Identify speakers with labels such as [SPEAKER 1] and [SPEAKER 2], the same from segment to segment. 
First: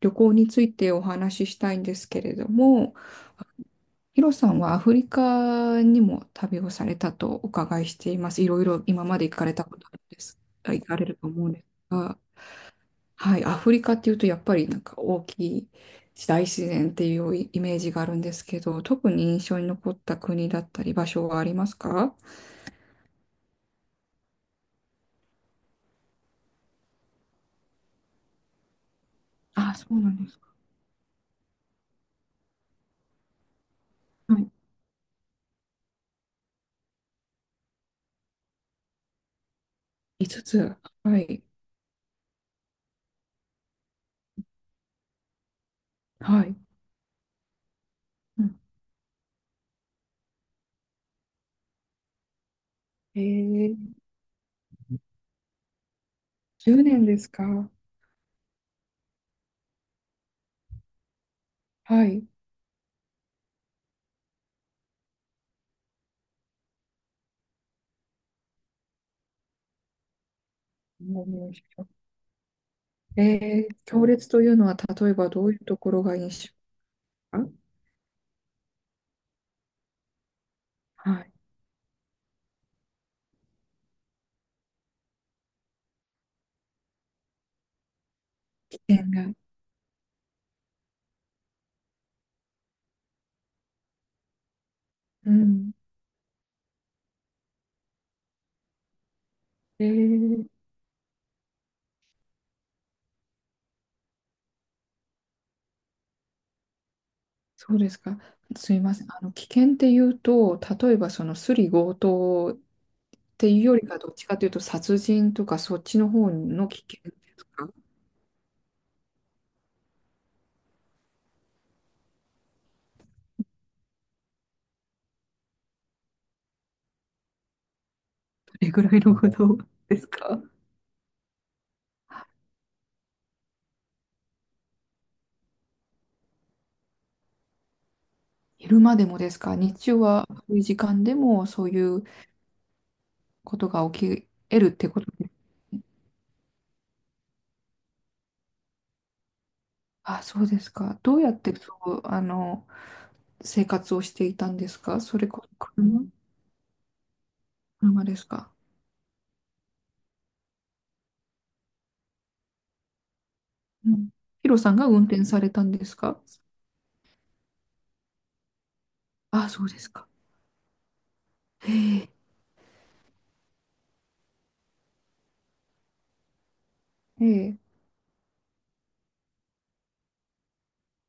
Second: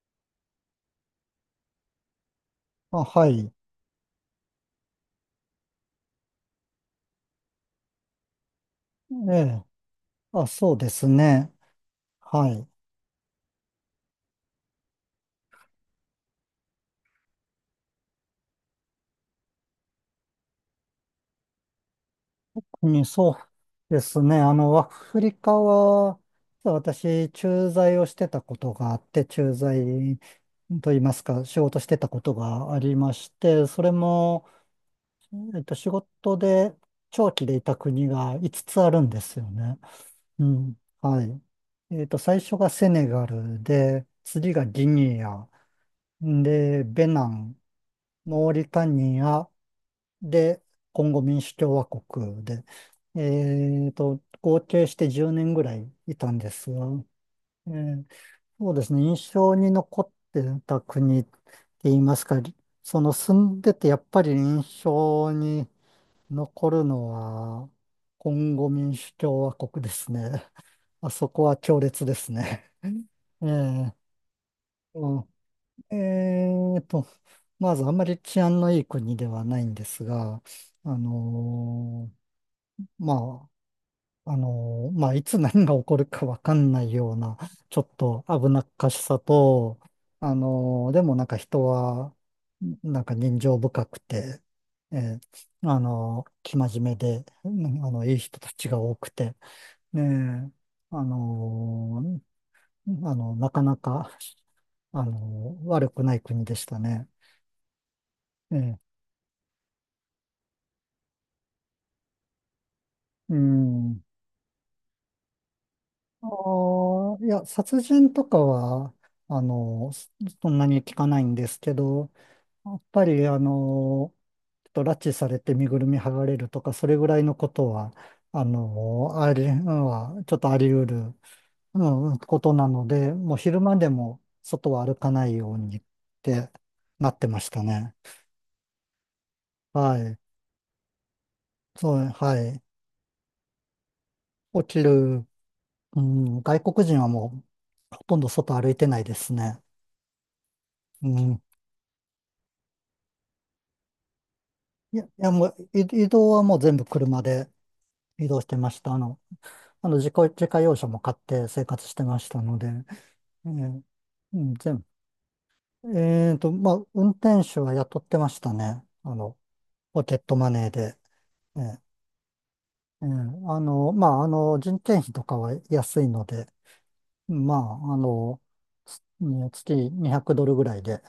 [SPEAKER 1] 旅行についてお話ししたいんですけれども、
[SPEAKER 2] あ、はい。
[SPEAKER 1] ヒロさんはアフリカにも旅をされたとお伺いしています。いろいろ今まで
[SPEAKER 2] え
[SPEAKER 1] 行かれた
[SPEAKER 2] え。
[SPEAKER 1] ことあるんです、
[SPEAKER 2] あ、そ
[SPEAKER 1] あ、
[SPEAKER 2] う
[SPEAKER 1] 行
[SPEAKER 2] で
[SPEAKER 1] かれ
[SPEAKER 2] す
[SPEAKER 1] ると思う
[SPEAKER 2] ね。
[SPEAKER 1] んですが、
[SPEAKER 2] はい。
[SPEAKER 1] はい、アフリカっていうとやっぱりなんか大きい大自然っていうイメージがあるんですけど、特に印象に残った国だったり場所はありますか？
[SPEAKER 2] そうですね。あの、アフリカは、実は私、駐在をしてたことがあって、駐
[SPEAKER 1] あ、
[SPEAKER 2] 在
[SPEAKER 1] そうなんですか。
[SPEAKER 2] といいますか、仕事してたことがありまして、それ
[SPEAKER 1] は
[SPEAKER 2] も、
[SPEAKER 1] い。
[SPEAKER 2] 仕事で長期でいた国が5つつあるんですよね。
[SPEAKER 1] 5つ。
[SPEAKER 2] うん。
[SPEAKER 1] は
[SPEAKER 2] はい。
[SPEAKER 1] い。
[SPEAKER 2] 最初がセネガルで、次がギニア、
[SPEAKER 1] はい。
[SPEAKER 2] で、ベナン、
[SPEAKER 1] う
[SPEAKER 2] モー
[SPEAKER 1] ん、
[SPEAKER 2] リタニア、で、コンゴ民主共和国で、え
[SPEAKER 1] えー、
[SPEAKER 2] 合計して10年ぐらいいたんです
[SPEAKER 1] 10
[SPEAKER 2] が、
[SPEAKER 1] 年です
[SPEAKER 2] え
[SPEAKER 1] か？
[SPEAKER 2] ーそうですね、印象に残ってた国って言い
[SPEAKER 1] は
[SPEAKER 2] ま
[SPEAKER 1] い。
[SPEAKER 2] すか、その住んでてやっぱり印象に残るのは、コンゴ民主共和国ですね。あそこは強烈ですね。えー
[SPEAKER 1] 強烈というのは、例えばどういうとこ
[SPEAKER 2] え
[SPEAKER 1] ろが印象
[SPEAKER 2] ーと、
[SPEAKER 1] か？
[SPEAKER 2] まずあんまり治安のいい国ではないんですが、あ
[SPEAKER 1] はい、
[SPEAKER 2] のーまあ、あの、まあ、いつ何が起こるかわかんないような、ちょっと危なっ
[SPEAKER 1] 危
[SPEAKER 2] かし
[SPEAKER 1] 険
[SPEAKER 2] さ
[SPEAKER 1] が。
[SPEAKER 2] と、あの、でもなんか人は、なんか人情深くて、え
[SPEAKER 1] うん。
[SPEAKER 2] あの、生真面目で、うん、あの、いい人たちが多くて、
[SPEAKER 1] え
[SPEAKER 2] ね
[SPEAKER 1] ー、
[SPEAKER 2] え、あの、あの、なかなか、あの、悪くない国でしたね。
[SPEAKER 1] そうですか。
[SPEAKER 2] え
[SPEAKER 1] す
[SPEAKER 2] え、
[SPEAKER 1] いません。危険っていうと、例えばそのスリ強盗っ
[SPEAKER 2] う
[SPEAKER 1] ていうよりか、
[SPEAKER 2] ん。
[SPEAKER 1] どっちかというと殺人とかそっちの
[SPEAKER 2] あ
[SPEAKER 1] 方の危険で
[SPEAKER 2] あ、い
[SPEAKER 1] す
[SPEAKER 2] や、
[SPEAKER 1] か？ど
[SPEAKER 2] 殺人とかは、あの、そんなに聞かないんですけど、やっぱり、あの、ちょっと拉致されて身ぐるみ剥がれるとか、それぐらいのことは、あ
[SPEAKER 1] れぐらいの
[SPEAKER 2] の、
[SPEAKER 1] こ
[SPEAKER 2] あり、う
[SPEAKER 1] と
[SPEAKER 2] ん、
[SPEAKER 1] です
[SPEAKER 2] は、ちょっ
[SPEAKER 1] か？
[SPEAKER 2] とあり得る、うん、ことなので、もう昼間でも外は歩かないようにってなってましたね。
[SPEAKER 1] 昼間でもですか？日中
[SPEAKER 2] はい。
[SPEAKER 1] は、そういう時間でもそうい
[SPEAKER 2] そ
[SPEAKER 1] う
[SPEAKER 2] う、はい。
[SPEAKER 1] ことが起き得
[SPEAKER 2] 起
[SPEAKER 1] るっ
[SPEAKER 2] き
[SPEAKER 1] てことです
[SPEAKER 2] る、
[SPEAKER 1] ね？
[SPEAKER 2] うん、外国人はもう、ほとんど外歩いてないですね。
[SPEAKER 1] あ、そうですか。
[SPEAKER 2] う
[SPEAKER 1] どうやっ
[SPEAKER 2] ん。
[SPEAKER 1] てそう、生活をしていたんです
[SPEAKER 2] い
[SPEAKER 1] か？
[SPEAKER 2] や、い
[SPEAKER 1] それ
[SPEAKER 2] や
[SPEAKER 1] こ
[SPEAKER 2] も
[SPEAKER 1] そ
[SPEAKER 2] う、い
[SPEAKER 1] 車。
[SPEAKER 2] 移動はもう全部車で
[SPEAKER 1] 車です
[SPEAKER 2] 移動し
[SPEAKER 1] か？
[SPEAKER 2] てました。あの、あの、自家用車も買って生活してましたので。えー、
[SPEAKER 1] うん、
[SPEAKER 2] う
[SPEAKER 1] ヒ
[SPEAKER 2] ん、
[SPEAKER 1] ロさん
[SPEAKER 2] 全部。
[SPEAKER 1] が運転されたんですか？
[SPEAKER 2] まあ、運転手は雇ってましたね。あの、
[SPEAKER 1] あ、そうです
[SPEAKER 2] ポ
[SPEAKER 1] か。
[SPEAKER 2] ケットマネーで。え
[SPEAKER 1] へ
[SPEAKER 2] ー
[SPEAKER 1] え、
[SPEAKER 2] あの、まあ、あの、人件費とかは安いので、
[SPEAKER 1] へ
[SPEAKER 2] ま
[SPEAKER 1] え、
[SPEAKER 2] あ、あの、つね月200ドルぐらいで、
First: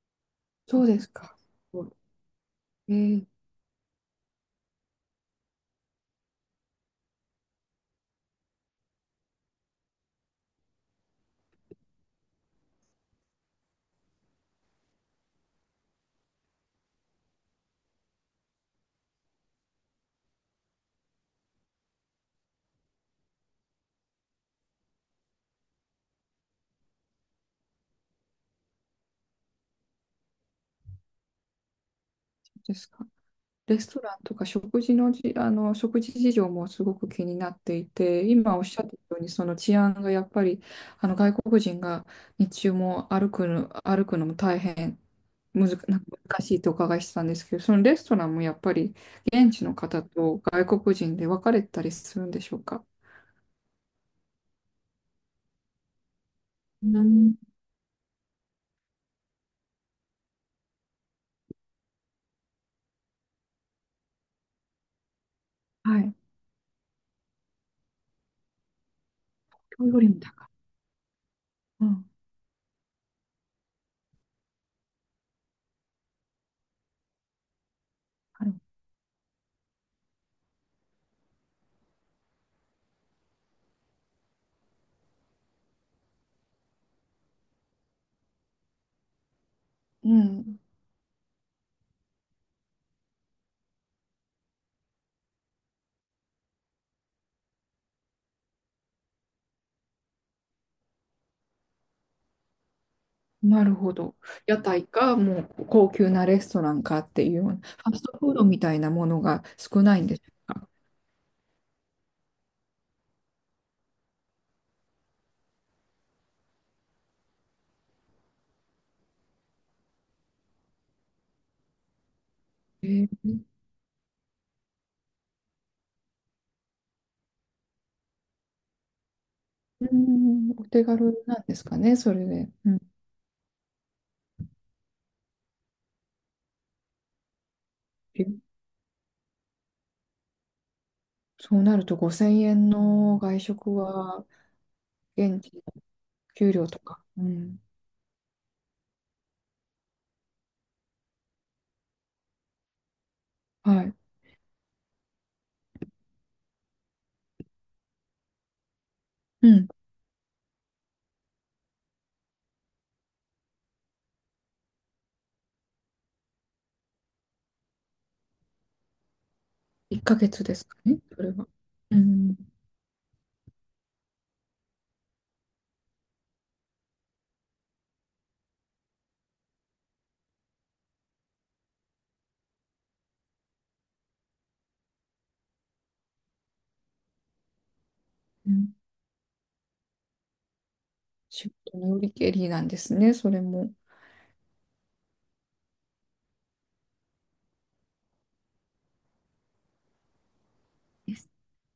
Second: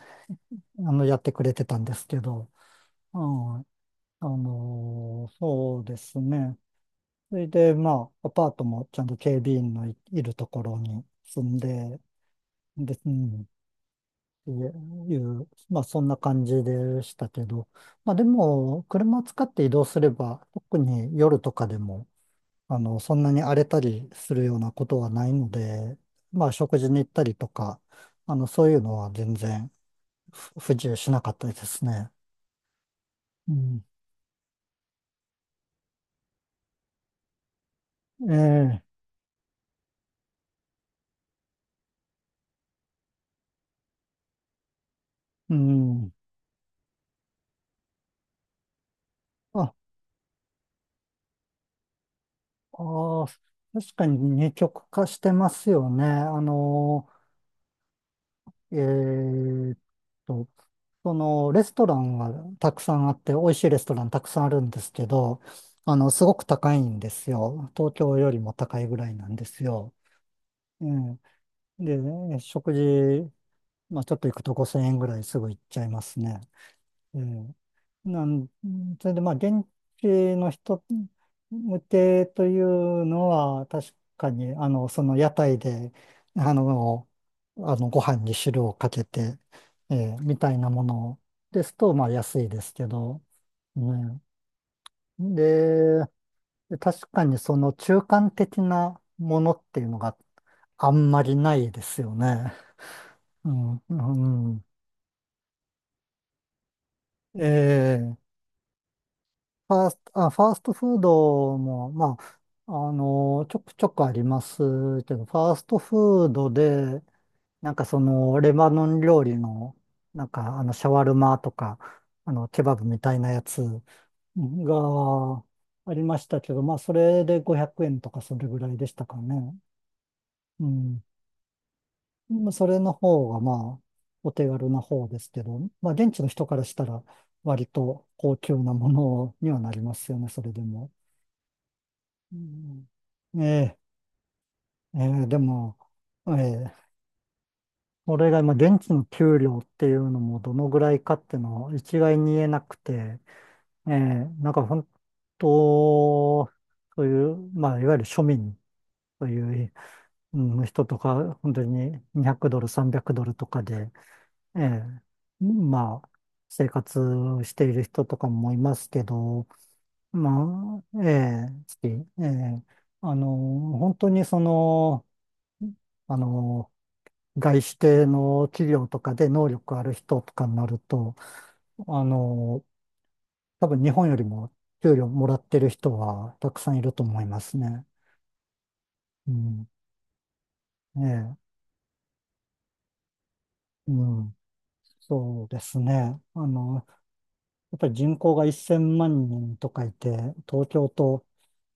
[SPEAKER 1] そう
[SPEAKER 2] あ
[SPEAKER 1] で
[SPEAKER 2] の、
[SPEAKER 1] す
[SPEAKER 2] やって
[SPEAKER 1] か。
[SPEAKER 2] くれてたんですけど、
[SPEAKER 1] え
[SPEAKER 2] う
[SPEAKER 1] え、
[SPEAKER 2] ん、あの、そうですね。それで、まあ、アパートもちゃんと警備員のいるところに住んで、で、うん、いう、まあそんな感じでしたけど、まあでも、車を使って移動すれば、特に夜とかでも、あの、そんなに荒れたりするようなことはないので、まあ食事に行ったりとか、あの、そういうのは全然不自由しなかったですね。
[SPEAKER 1] そうですか。
[SPEAKER 2] う
[SPEAKER 1] レ
[SPEAKER 2] ん。
[SPEAKER 1] ストランとか食事のじ、あの、食事事情もすごく気になっていて、
[SPEAKER 2] え
[SPEAKER 1] 今おっし
[SPEAKER 2] え、
[SPEAKER 1] ゃったように、その治安がやっぱり、外国人が日中も歩くのも大変
[SPEAKER 2] う
[SPEAKER 1] むず、なん
[SPEAKER 2] ん。
[SPEAKER 1] か難しいとお伺いしたんですけど、そのレストランもやっぱり現地
[SPEAKER 2] あ、
[SPEAKER 1] の方と外国人で分かれたりするんでしょうか？
[SPEAKER 2] ああ、確かに二極化してますよね。あ
[SPEAKER 1] う
[SPEAKER 2] の、
[SPEAKER 1] ん、
[SPEAKER 2] えーっと、そのレストランはたくさんあって、美味しいレストランたくさんあるんですけど、あ
[SPEAKER 1] は
[SPEAKER 2] の、
[SPEAKER 1] い。
[SPEAKER 2] すごく高いんですよ。東京よりも高いぐらいなんです
[SPEAKER 1] 今日
[SPEAKER 2] よ。
[SPEAKER 1] よりも高
[SPEAKER 2] うん。
[SPEAKER 1] い。うん、は
[SPEAKER 2] で、食事、まあちょっと行くと5000円ぐらいすぐ行っちゃいますね。ええ、なん、
[SPEAKER 1] い、
[SPEAKER 2] それでまあ、現地の人向けというのは、確かに、あの、その屋台で、あの、あのご飯に汁をかけて、え
[SPEAKER 1] う
[SPEAKER 2] えみたい
[SPEAKER 1] ん。
[SPEAKER 2] なものですと、まあ、安いですけど、ね。で、確かにその中間的なものっていうのがあんまりないですよね。う
[SPEAKER 1] なる
[SPEAKER 2] ん、
[SPEAKER 1] ほど。
[SPEAKER 2] う
[SPEAKER 1] 屋
[SPEAKER 2] ん、
[SPEAKER 1] 台か、もう高級なレストランかっていうような、ファス
[SPEAKER 2] ええ、
[SPEAKER 1] トフードみたいなものが少ないんです
[SPEAKER 2] ファース
[SPEAKER 1] か？
[SPEAKER 2] トフードも、まあ、あの、ちょくちょくありますけど、ファーストフードで、なんかその、レバノン料理の、なんか、あの、シャワルマとか、あの、ケバブ
[SPEAKER 1] え
[SPEAKER 2] みたいな
[SPEAKER 1] ー、
[SPEAKER 2] やつがありましたけど、まあ、それで500円とかそれぐらいでしたかね。
[SPEAKER 1] うん、お
[SPEAKER 2] う
[SPEAKER 1] 手
[SPEAKER 2] ん。
[SPEAKER 1] 軽なんですかね、それ
[SPEAKER 2] ま
[SPEAKER 1] で。
[SPEAKER 2] あそ
[SPEAKER 1] う
[SPEAKER 2] れ
[SPEAKER 1] ん、
[SPEAKER 2] の方が、まあ、お手軽な方ですけど、まあ、現地の人からしたら、割と
[SPEAKER 1] え
[SPEAKER 2] 高級なものにはなりますよね、それでも。
[SPEAKER 1] そうなると
[SPEAKER 2] う
[SPEAKER 1] 5000円
[SPEAKER 2] ん、
[SPEAKER 1] の外
[SPEAKER 2] え
[SPEAKER 1] 食
[SPEAKER 2] え、
[SPEAKER 1] は、
[SPEAKER 2] ええ、で
[SPEAKER 1] 現地の
[SPEAKER 2] も、え
[SPEAKER 1] 給料
[SPEAKER 2] え、
[SPEAKER 1] とか、うん、
[SPEAKER 2] それが今、現地の給料っていうのもどのぐらいかっていうのを一概に言えなくて、
[SPEAKER 1] は
[SPEAKER 2] え
[SPEAKER 1] い、
[SPEAKER 2] え、なんか本当、そういう、まあ、いわゆる庶民と
[SPEAKER 1] う
[SPEAKER 2] い
[SPEAKER 1] ん、
[SPEAKER 2] う、うん、人とか、本当に200ドル、300ドルとかで、ええ、まあ、生活している人とかもいますけど、
[SPEAKER 1] 1ヶ月ですか
[SPEAKER 2] ま
[SPEAKER 1] ね、
[SPEAKER 2] あ、
[SPEAKER 1] それ
[SPEAKER 2] え
[SPEAKER 1] は。
[SPEAKER 2] え、
[SPEAKER 1] う
[SPEAKER 2] え
[SPEAKER 1] ん、
[SPEAKER 2] え、あの、本当にその、あの、外資系の企業とかで能力ある人とかになると、あの、多分日本よりも給料もらってる人はたくさんいると思いますね。
[SPEAKER 1] うん、
[SPEAKER 2] うん。ね
[SPEAKER 1] 仕事のよりけりなんですね、それも。
[SPEAKER 2] え。うん。そうですね。あの、やっぱり人口が1000万人とかいて、東京と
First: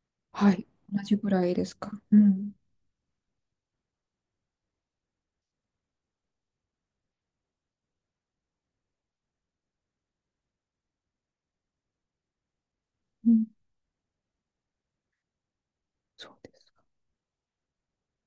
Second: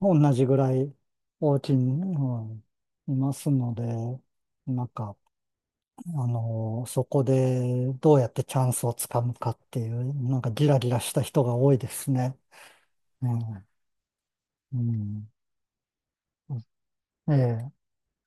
[SPEAKER 2] 同じ
[SPEAKER 1] は
[SPEAKER 2] ぐ
[SPEAKER 1] い、
[SPEAKER 2] らい
[SPEAKER 1] 同じぐらい
[SPEAKER 2] 大
[SPEAKER 1] で
[SPEAKER 2] き
[SPEAKER 1] す
[SPEAKER 2] い、う
[SPEAKER 1] か？うん、
[SPEAKER 2] ん、いますので、なんか、あの、そこでどうやってチャンスをつかむかっていう、なんかギラギラした人が多いですね。え
[SPEAKER 1] うん、
[SPEAKER 2] え、うん。
[SPEAKER 1] そうです。
[SPEAKER 2] ええ、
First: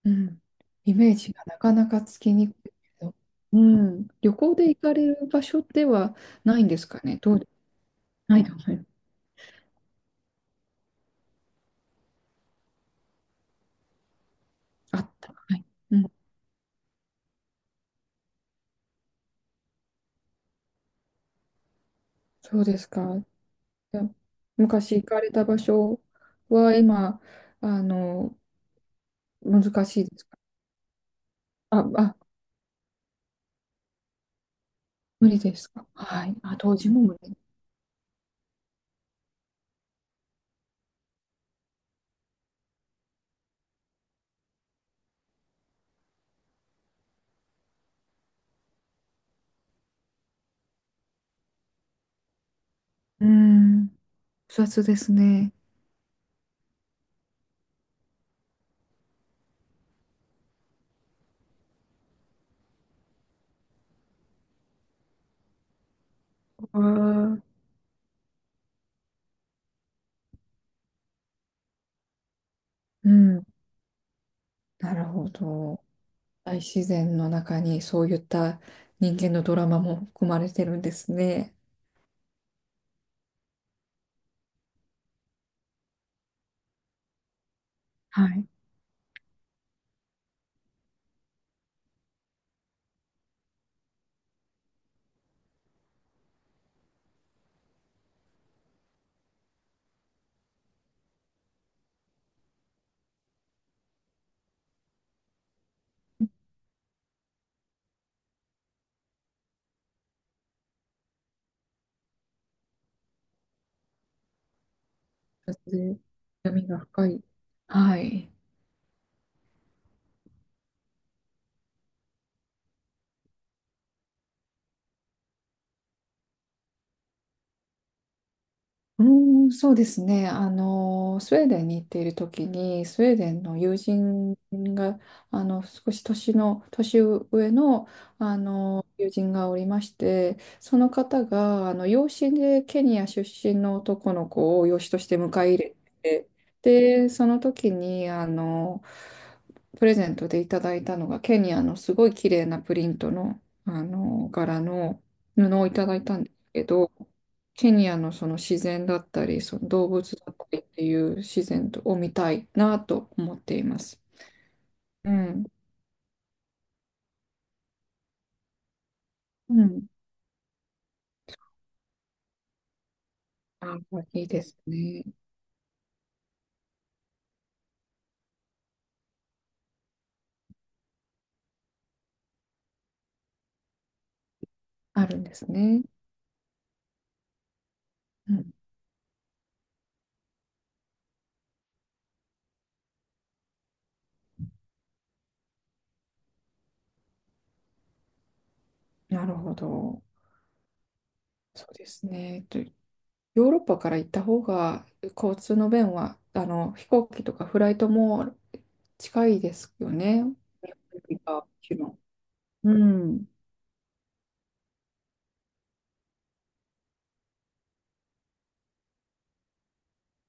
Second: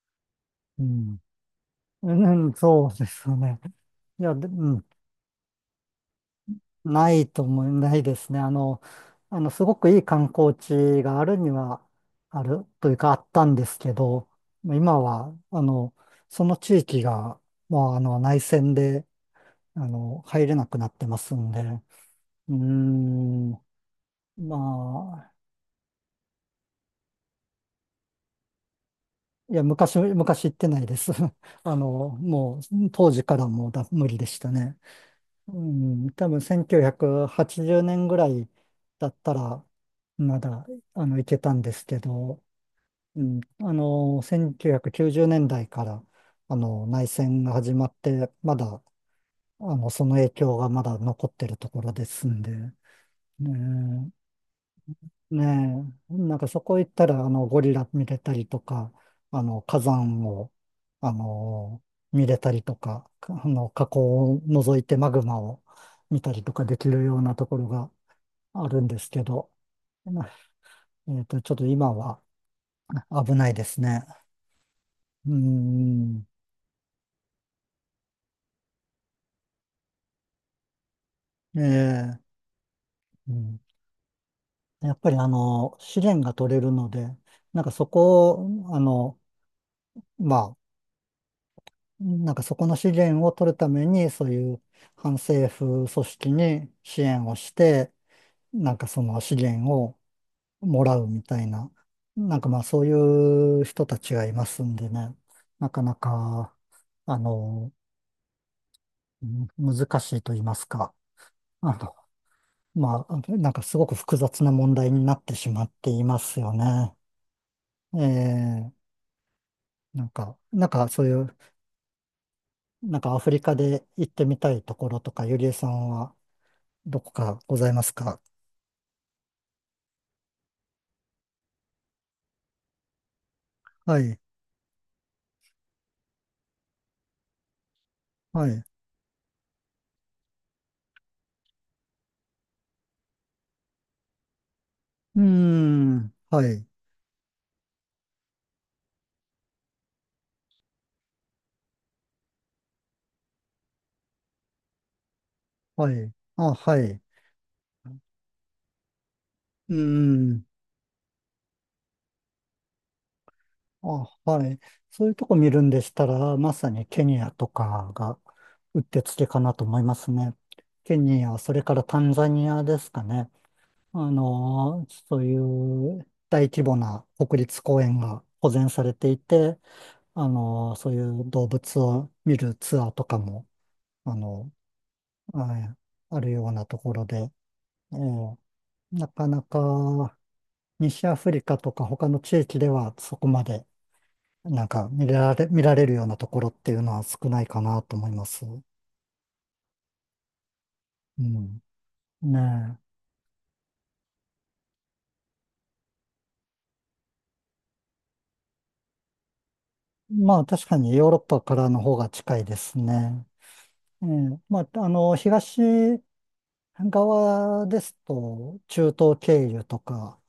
[SPEAKER 1] うん、
[SPEAKER 2] う
[SPEAKER 1] イメー
[SPEAKER 2] ん。
[SPEAKER 1] ジがなかなかつ
[SPEAKER 2] う
[SPEAKER 1] きにく
[SPEAKER 2] ん、
[SPEAKER 1] いけ
[SPEAKER 2] そうで
[SPEAKER 1] ど、
[SPEAKER 2] すよ
[SPEAKER 1] う
[SPEAKER 2] ね。
[SPEAKER 1] ん、
[SPEAKER 2] いや、
[SPEAKER 1] 旅
[SPEAKER 2] で、
[SPEAKER 1] 行で
[SPEAKER 2] う
[SPEAKER 1] 行
[SPEAKER 2] ん、
[SPEAKER 1] かれる場所ではないんですか
[SPEAKER 2] な
[SPEAKER 1] ね。
[SPEAKER 2] い
[SPEAKER 1] ど
[SPEAKER 2] と
[SPEAKER 1] う、
[SPEAKER 2] 思い、ないです
[SPEAKER 1] な
[SPEAKER 2] ね。
[SPEAKER 1] い
[SPEAKER 2] あ
[SPEAKER 1] か
[SPEAKER 2] の、
[SPEAKER 1] な。
[SPEAKER 2] あの、すごくいい観光地があるには、あるというか、あったんですけど、
[SPEAKER 1] あ
[SPEAKER 2] 今
[SPEAKER 1] った。
[SPEAKER 2] は、
[SPEAKER 1] は
[SPEAKER 2] あ
[SPEAKER 1] い。
[SPEAKER 2] の、
[SPEAKER 1] うん、
[SPEAKER 2] その地域が、まあ、あの、内戦で、あの、入れなくなってますんで、うー
[SPEAKER 1] そうですか。
[SPEAKER 2] ん、ま
[SPEAKER 1] じゃあ昔行かれ
[SPEAKER 2] あ、
[SPEAKER 1] た場所は今、あの、
[SPEAKER 2] い
[SPEAKER 1] 難
[SPEAKER 2] や、昔、
[SPEAKER 1] しいですか？
[SPEAKER 2] 昔行ってないです。あ
[SPEAKER 1] あ、
[SPEAKER 2] の、
[SPEAKER 1] あ、
[SPEAKER 2] もう、当時からもう無理でしたね。
[SPEAKER 1] 無理で
[SPEAKER 2] う
[SPEAKER 1] すか。
[SPEAKER 2] ん、
[SPEAKER 1] は
[SPEAKER 2] 多
[SPEAKER 1] い。
[SPEAKER 2] 分
[SPEAKER 1] あ、当時も無
[SPEAKER 2] 1980
[SPEAKER 1] 理。
[SPEAKER 2] 年ぐらいだったら、まだ、あの、いけたんですけど、うん、あの、1990年代から、あの、内戦が始まって、まだ、あの、その影響がまだ残ってるところですんで、
[SPEAKER 1] うん、
[SPEAKER 2] ね
[SPEAKER 1] 複雑ですね。
[SPEAKER 2] ねえ、なんかそこ行ったら、あの、ゴリラ見れたりとか、あの、火山を、あの、見れたりとか、あの、火口を覗いてマグマを見たりとかで
[SPEAKER 1] あ
[SPEAKER 2] きるような
[SPEAKER 1] あ、
[SPEAKER 2] ところがあるんですけど、なちょっと今は
[SPEAKER 1] う
[SPEAKER 2] 危
[SPEAKER 1] ん、
[SPEAKER 2] ないですね。
[SPEAKER 1] なるほ
[SPEAKER 2] うー
[SPEAKER 1] ど。
[SPEAKER 2] ん、
[SPEAKER 1] 大自然の中にそういった人間のドラマも含まれてるんですね。
[SPEAKER 2] ええ、うん、やっぱりあの、試練が取れるので、なんかそ
[SPEAKER 1] は
[SPEAKER 2] こ
[SPEAKER 1] い。
[SPEAKER 2] を、あの、まあ、なんかそこの資源を取るために、そういう反政府組織に支援をして、なんかその資源をもらうみたいな、なんかまあそういう人たちがいますんでね、なかなか、あの、うん、難しいと言いますか、あの、まあ、なんかすごく複雑な問題になってし
[SPEAKER 1] そ
[SPEAKER 2] まっ
[SPEAKER 1] れ
[SPEAKER 2] て
[SPEAKER 1] で
[SPEAKER 2] いますよ
[SPEAKER 1] 闇が
[SPEAKER 2] ね。
[SPEAKER 1] 深い。は
[SPEAKER 2] え
[SPEAKER 1] い。
[SPEAKER 2] え、なんか、なんかそういう、なんかアフリカで行ってみたいところとか、ゆりえさんはどこかございますか？
[SPEAKER 1] うーん、そうですね。スウェーデンに行っている時に、スウェーデンの友
[SPEAKER 2] はい、
[SPEAKER 1] 人が、少し年上の、
[SPEAKER 2] はい。う
[SPEAKER 1] 友人がおりまして、その方が、養子でケニア出身の男の子を養子として
[SPEAKER 2] ー
[SPEAKER 1] 迎え入れ
[SPEAKER 2] ん、
[SPEAKER 1] て、
[SPEAKER 2] はい、
[SPEAKER 1] で、その時に、プレゼントでいただいたのが、ケニアのすごい綺麗なプリントの、柄の布をいた
[SPEAKER 2] は
[SPEAKER 1] だい
[SPEAKER 2] い。
[SPEAKER 1] たんです
[SPEAKER 2] あ、
[SPEAKER 1] け
[SPEAKER 2] はい。
[SPEAKER 1] ど、
[SPEAKER 2] う
[SPEAKER 1] ケニアのその自然だったり、その
[SPEAKER 2] ー
[SPEAKER 1] 動物だっ
[SPEAKER 2] ん、
[SPEAKER 1] たりっていう自然を見たいなと思っています。
[SPEAKER 2] あ、はい。そう
[SPEAKER 1] う
[SPEAKER 2] いうとこ
[SPEAKER 1] ん。
[SPEAKER 2] 見るんでしたら、まさにケニアとかがうってつけかな
[SPEAKER 1] う
[SPEAKER 2] と思い
[SPEAKER 1] ん。
[SPEAKER 2] ますね。ケニア、それからタンザニアですかね。
[SPEAKER 1] あ、いいですね。
[SPEAKER 2] そういう大規模な国立公園が保全されていて、そういう動物を見るツアーとかも、あの、
[SPEAKER 1] あるんです
[SPEAKER 2] はい、
[SPEAKER 1] ね。
[SPEAKER 2] あるようなところで、え
[SPEAKER 1] う
[SPEAKER 2] え、
[SPEAKER 1] ん。
[SPEAKER 2] なかなか西アフリカとか他の地域ではそこまでなんか見られるようなところっていうのは少ないかなと思います。う
[SPEAKER 1] なるほど。
[SPEAKER 2] ん。
[SPEAKER 1] そうですね。とヨ
[SPEAKER 2] ね
[SPEAKER 1] ーロッパから行った方が交通の便は、飛行機とかフライトも近いですよ
[SPEAKER 2] え。
[SPEAKER 1] ね。日本
[SPEAKER 2] まあ確かに
[SPEAKER 1] よ
[SPEAKER 2] ヨーロ
[SPEAKER 1] り
[SPEAKER 2] ッ
[SPEAKER 1] は
[SPEAKER 2] パ
[SPEAKER 1] も
[SPEAKER 2] から
[SPEAKER 1] ち
[SPEAKER 2] の
[SPEAKER 1] ろ
[SPEAKER 2] 方
[SPEAKER 1] ん。
[SPEAKER 2] が近いで
[SPEAKER 1] う
[SPEAKER 2] すね。
[SPEAKER 1] ん。
[SPEAKER 2] ええ、まああの東側ですと中東経由とか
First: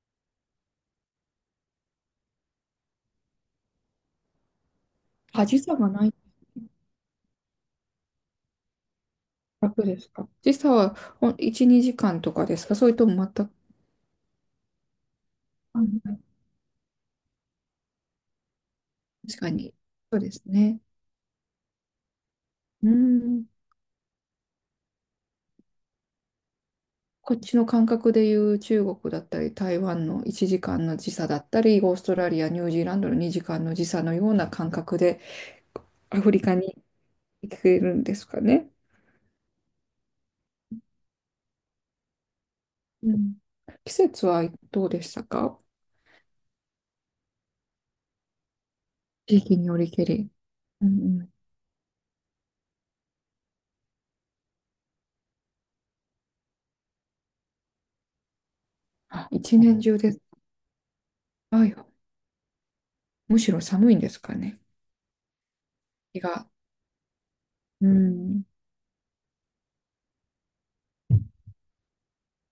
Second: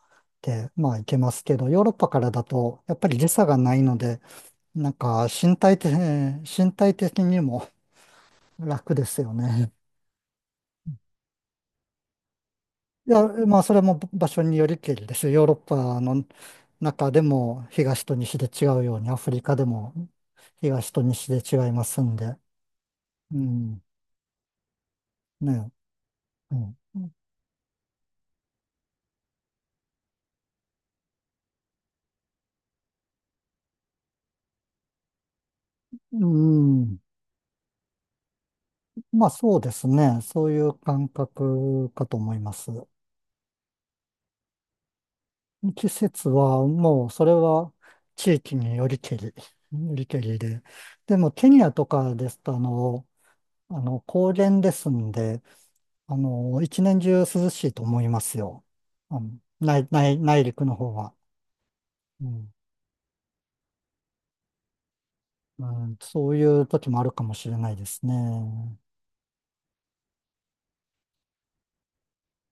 [SPEAKER 2] でまあ行けますけど、ヨーロッパからだとやっぱり時差がないので、なんか
[SPEAKER 1] あ、
[SPEAKER 2] 身
[SPEAKER 1] 時差
[SPEAKER 2] 体
[SPEAKER 1] が
[SPEAKER 2] 的、
[SPEAKER 1] ない。
[SPEAKER 2] 身体的にも楽ですよね。
[SPEAKER 1] 楽ですか？時差は1、2時間とかですか？それと
[SPEAKER 2] い
[SPEAKER 1] も
[SPEAKER 2] や、
[SPEAKER 1] 全く。
[SPEAKER 2] まあ、それも場所によりけりですよ。ヨーロッパの中でも東と西で違うように、アフ
[SPEAKER 1] 確
[SPEAKER 2] リ
[SPEAKER 1] か
[SPEAKER 2] カで
[SPEAKER 1] に。
[SPEAKER 2] も
[SPEAKER 1] そうですね。
[SPEAKER 2] 東と西で違いますんで。
[SPEAKER 1] う
[SPEAKER 2] う
[SPEAKER 1] ん。
[SPEAKER 2] ん。ね。うん。
[SPEAKER 1] こっちの感覚でいう中国だったり、台湾の1時間の時差だったり、オーストラリア、ニュージーランドの2時間の時差のような感覚で、ア
[SPEAKER 2] う
[SPEAKER 1] フリカに
[SPEAKER 2] ん、
[SPEAKER 1] 行けるんですかね。
[SPEAKER 2] まあ、そうですね。そういう感覚かと思います。
[SPEAKER 1] うん。季節はどうでしたか？
[SPEAKER 2] 季節はもう、それは地域によりけり、よ
[SPEAKER 1] 地域によりけ
[SPEAKER 2] りけ
[SPEAKER 1] り。
[SPEAKER 2] りで。
[SPEAKER 1] うんう
[SPEAKER 2] でも、
[SPEAKER 1] ん。
[SPEAKER 2] ケニアとかですと、あの、あの、高原ですんで、あの、一年中涼しいと思いますよ。あ
[SPEAKER 1] あ、
[SPEAKER 2] の、
[SPEAKER 1] 一年中です。
[SPEAKER 2] 内陸の方は。
[SPEAKER 1] あ、
[SPEAKER 2] うん、
[SPEAKER 1] むしろ寒いんですかね。
[SPEAKER 2] うん、
[SPEAKER 1] 日
[SPEAKER 2] そうい
[SPEAKER 1] が。
[SPEAKER 2] う時もあるかもしれないで
[SPEAKER 1] う
[SPEAKER 2] す
[SPEAKER 1] ん。
[SPEAKER 2] ね。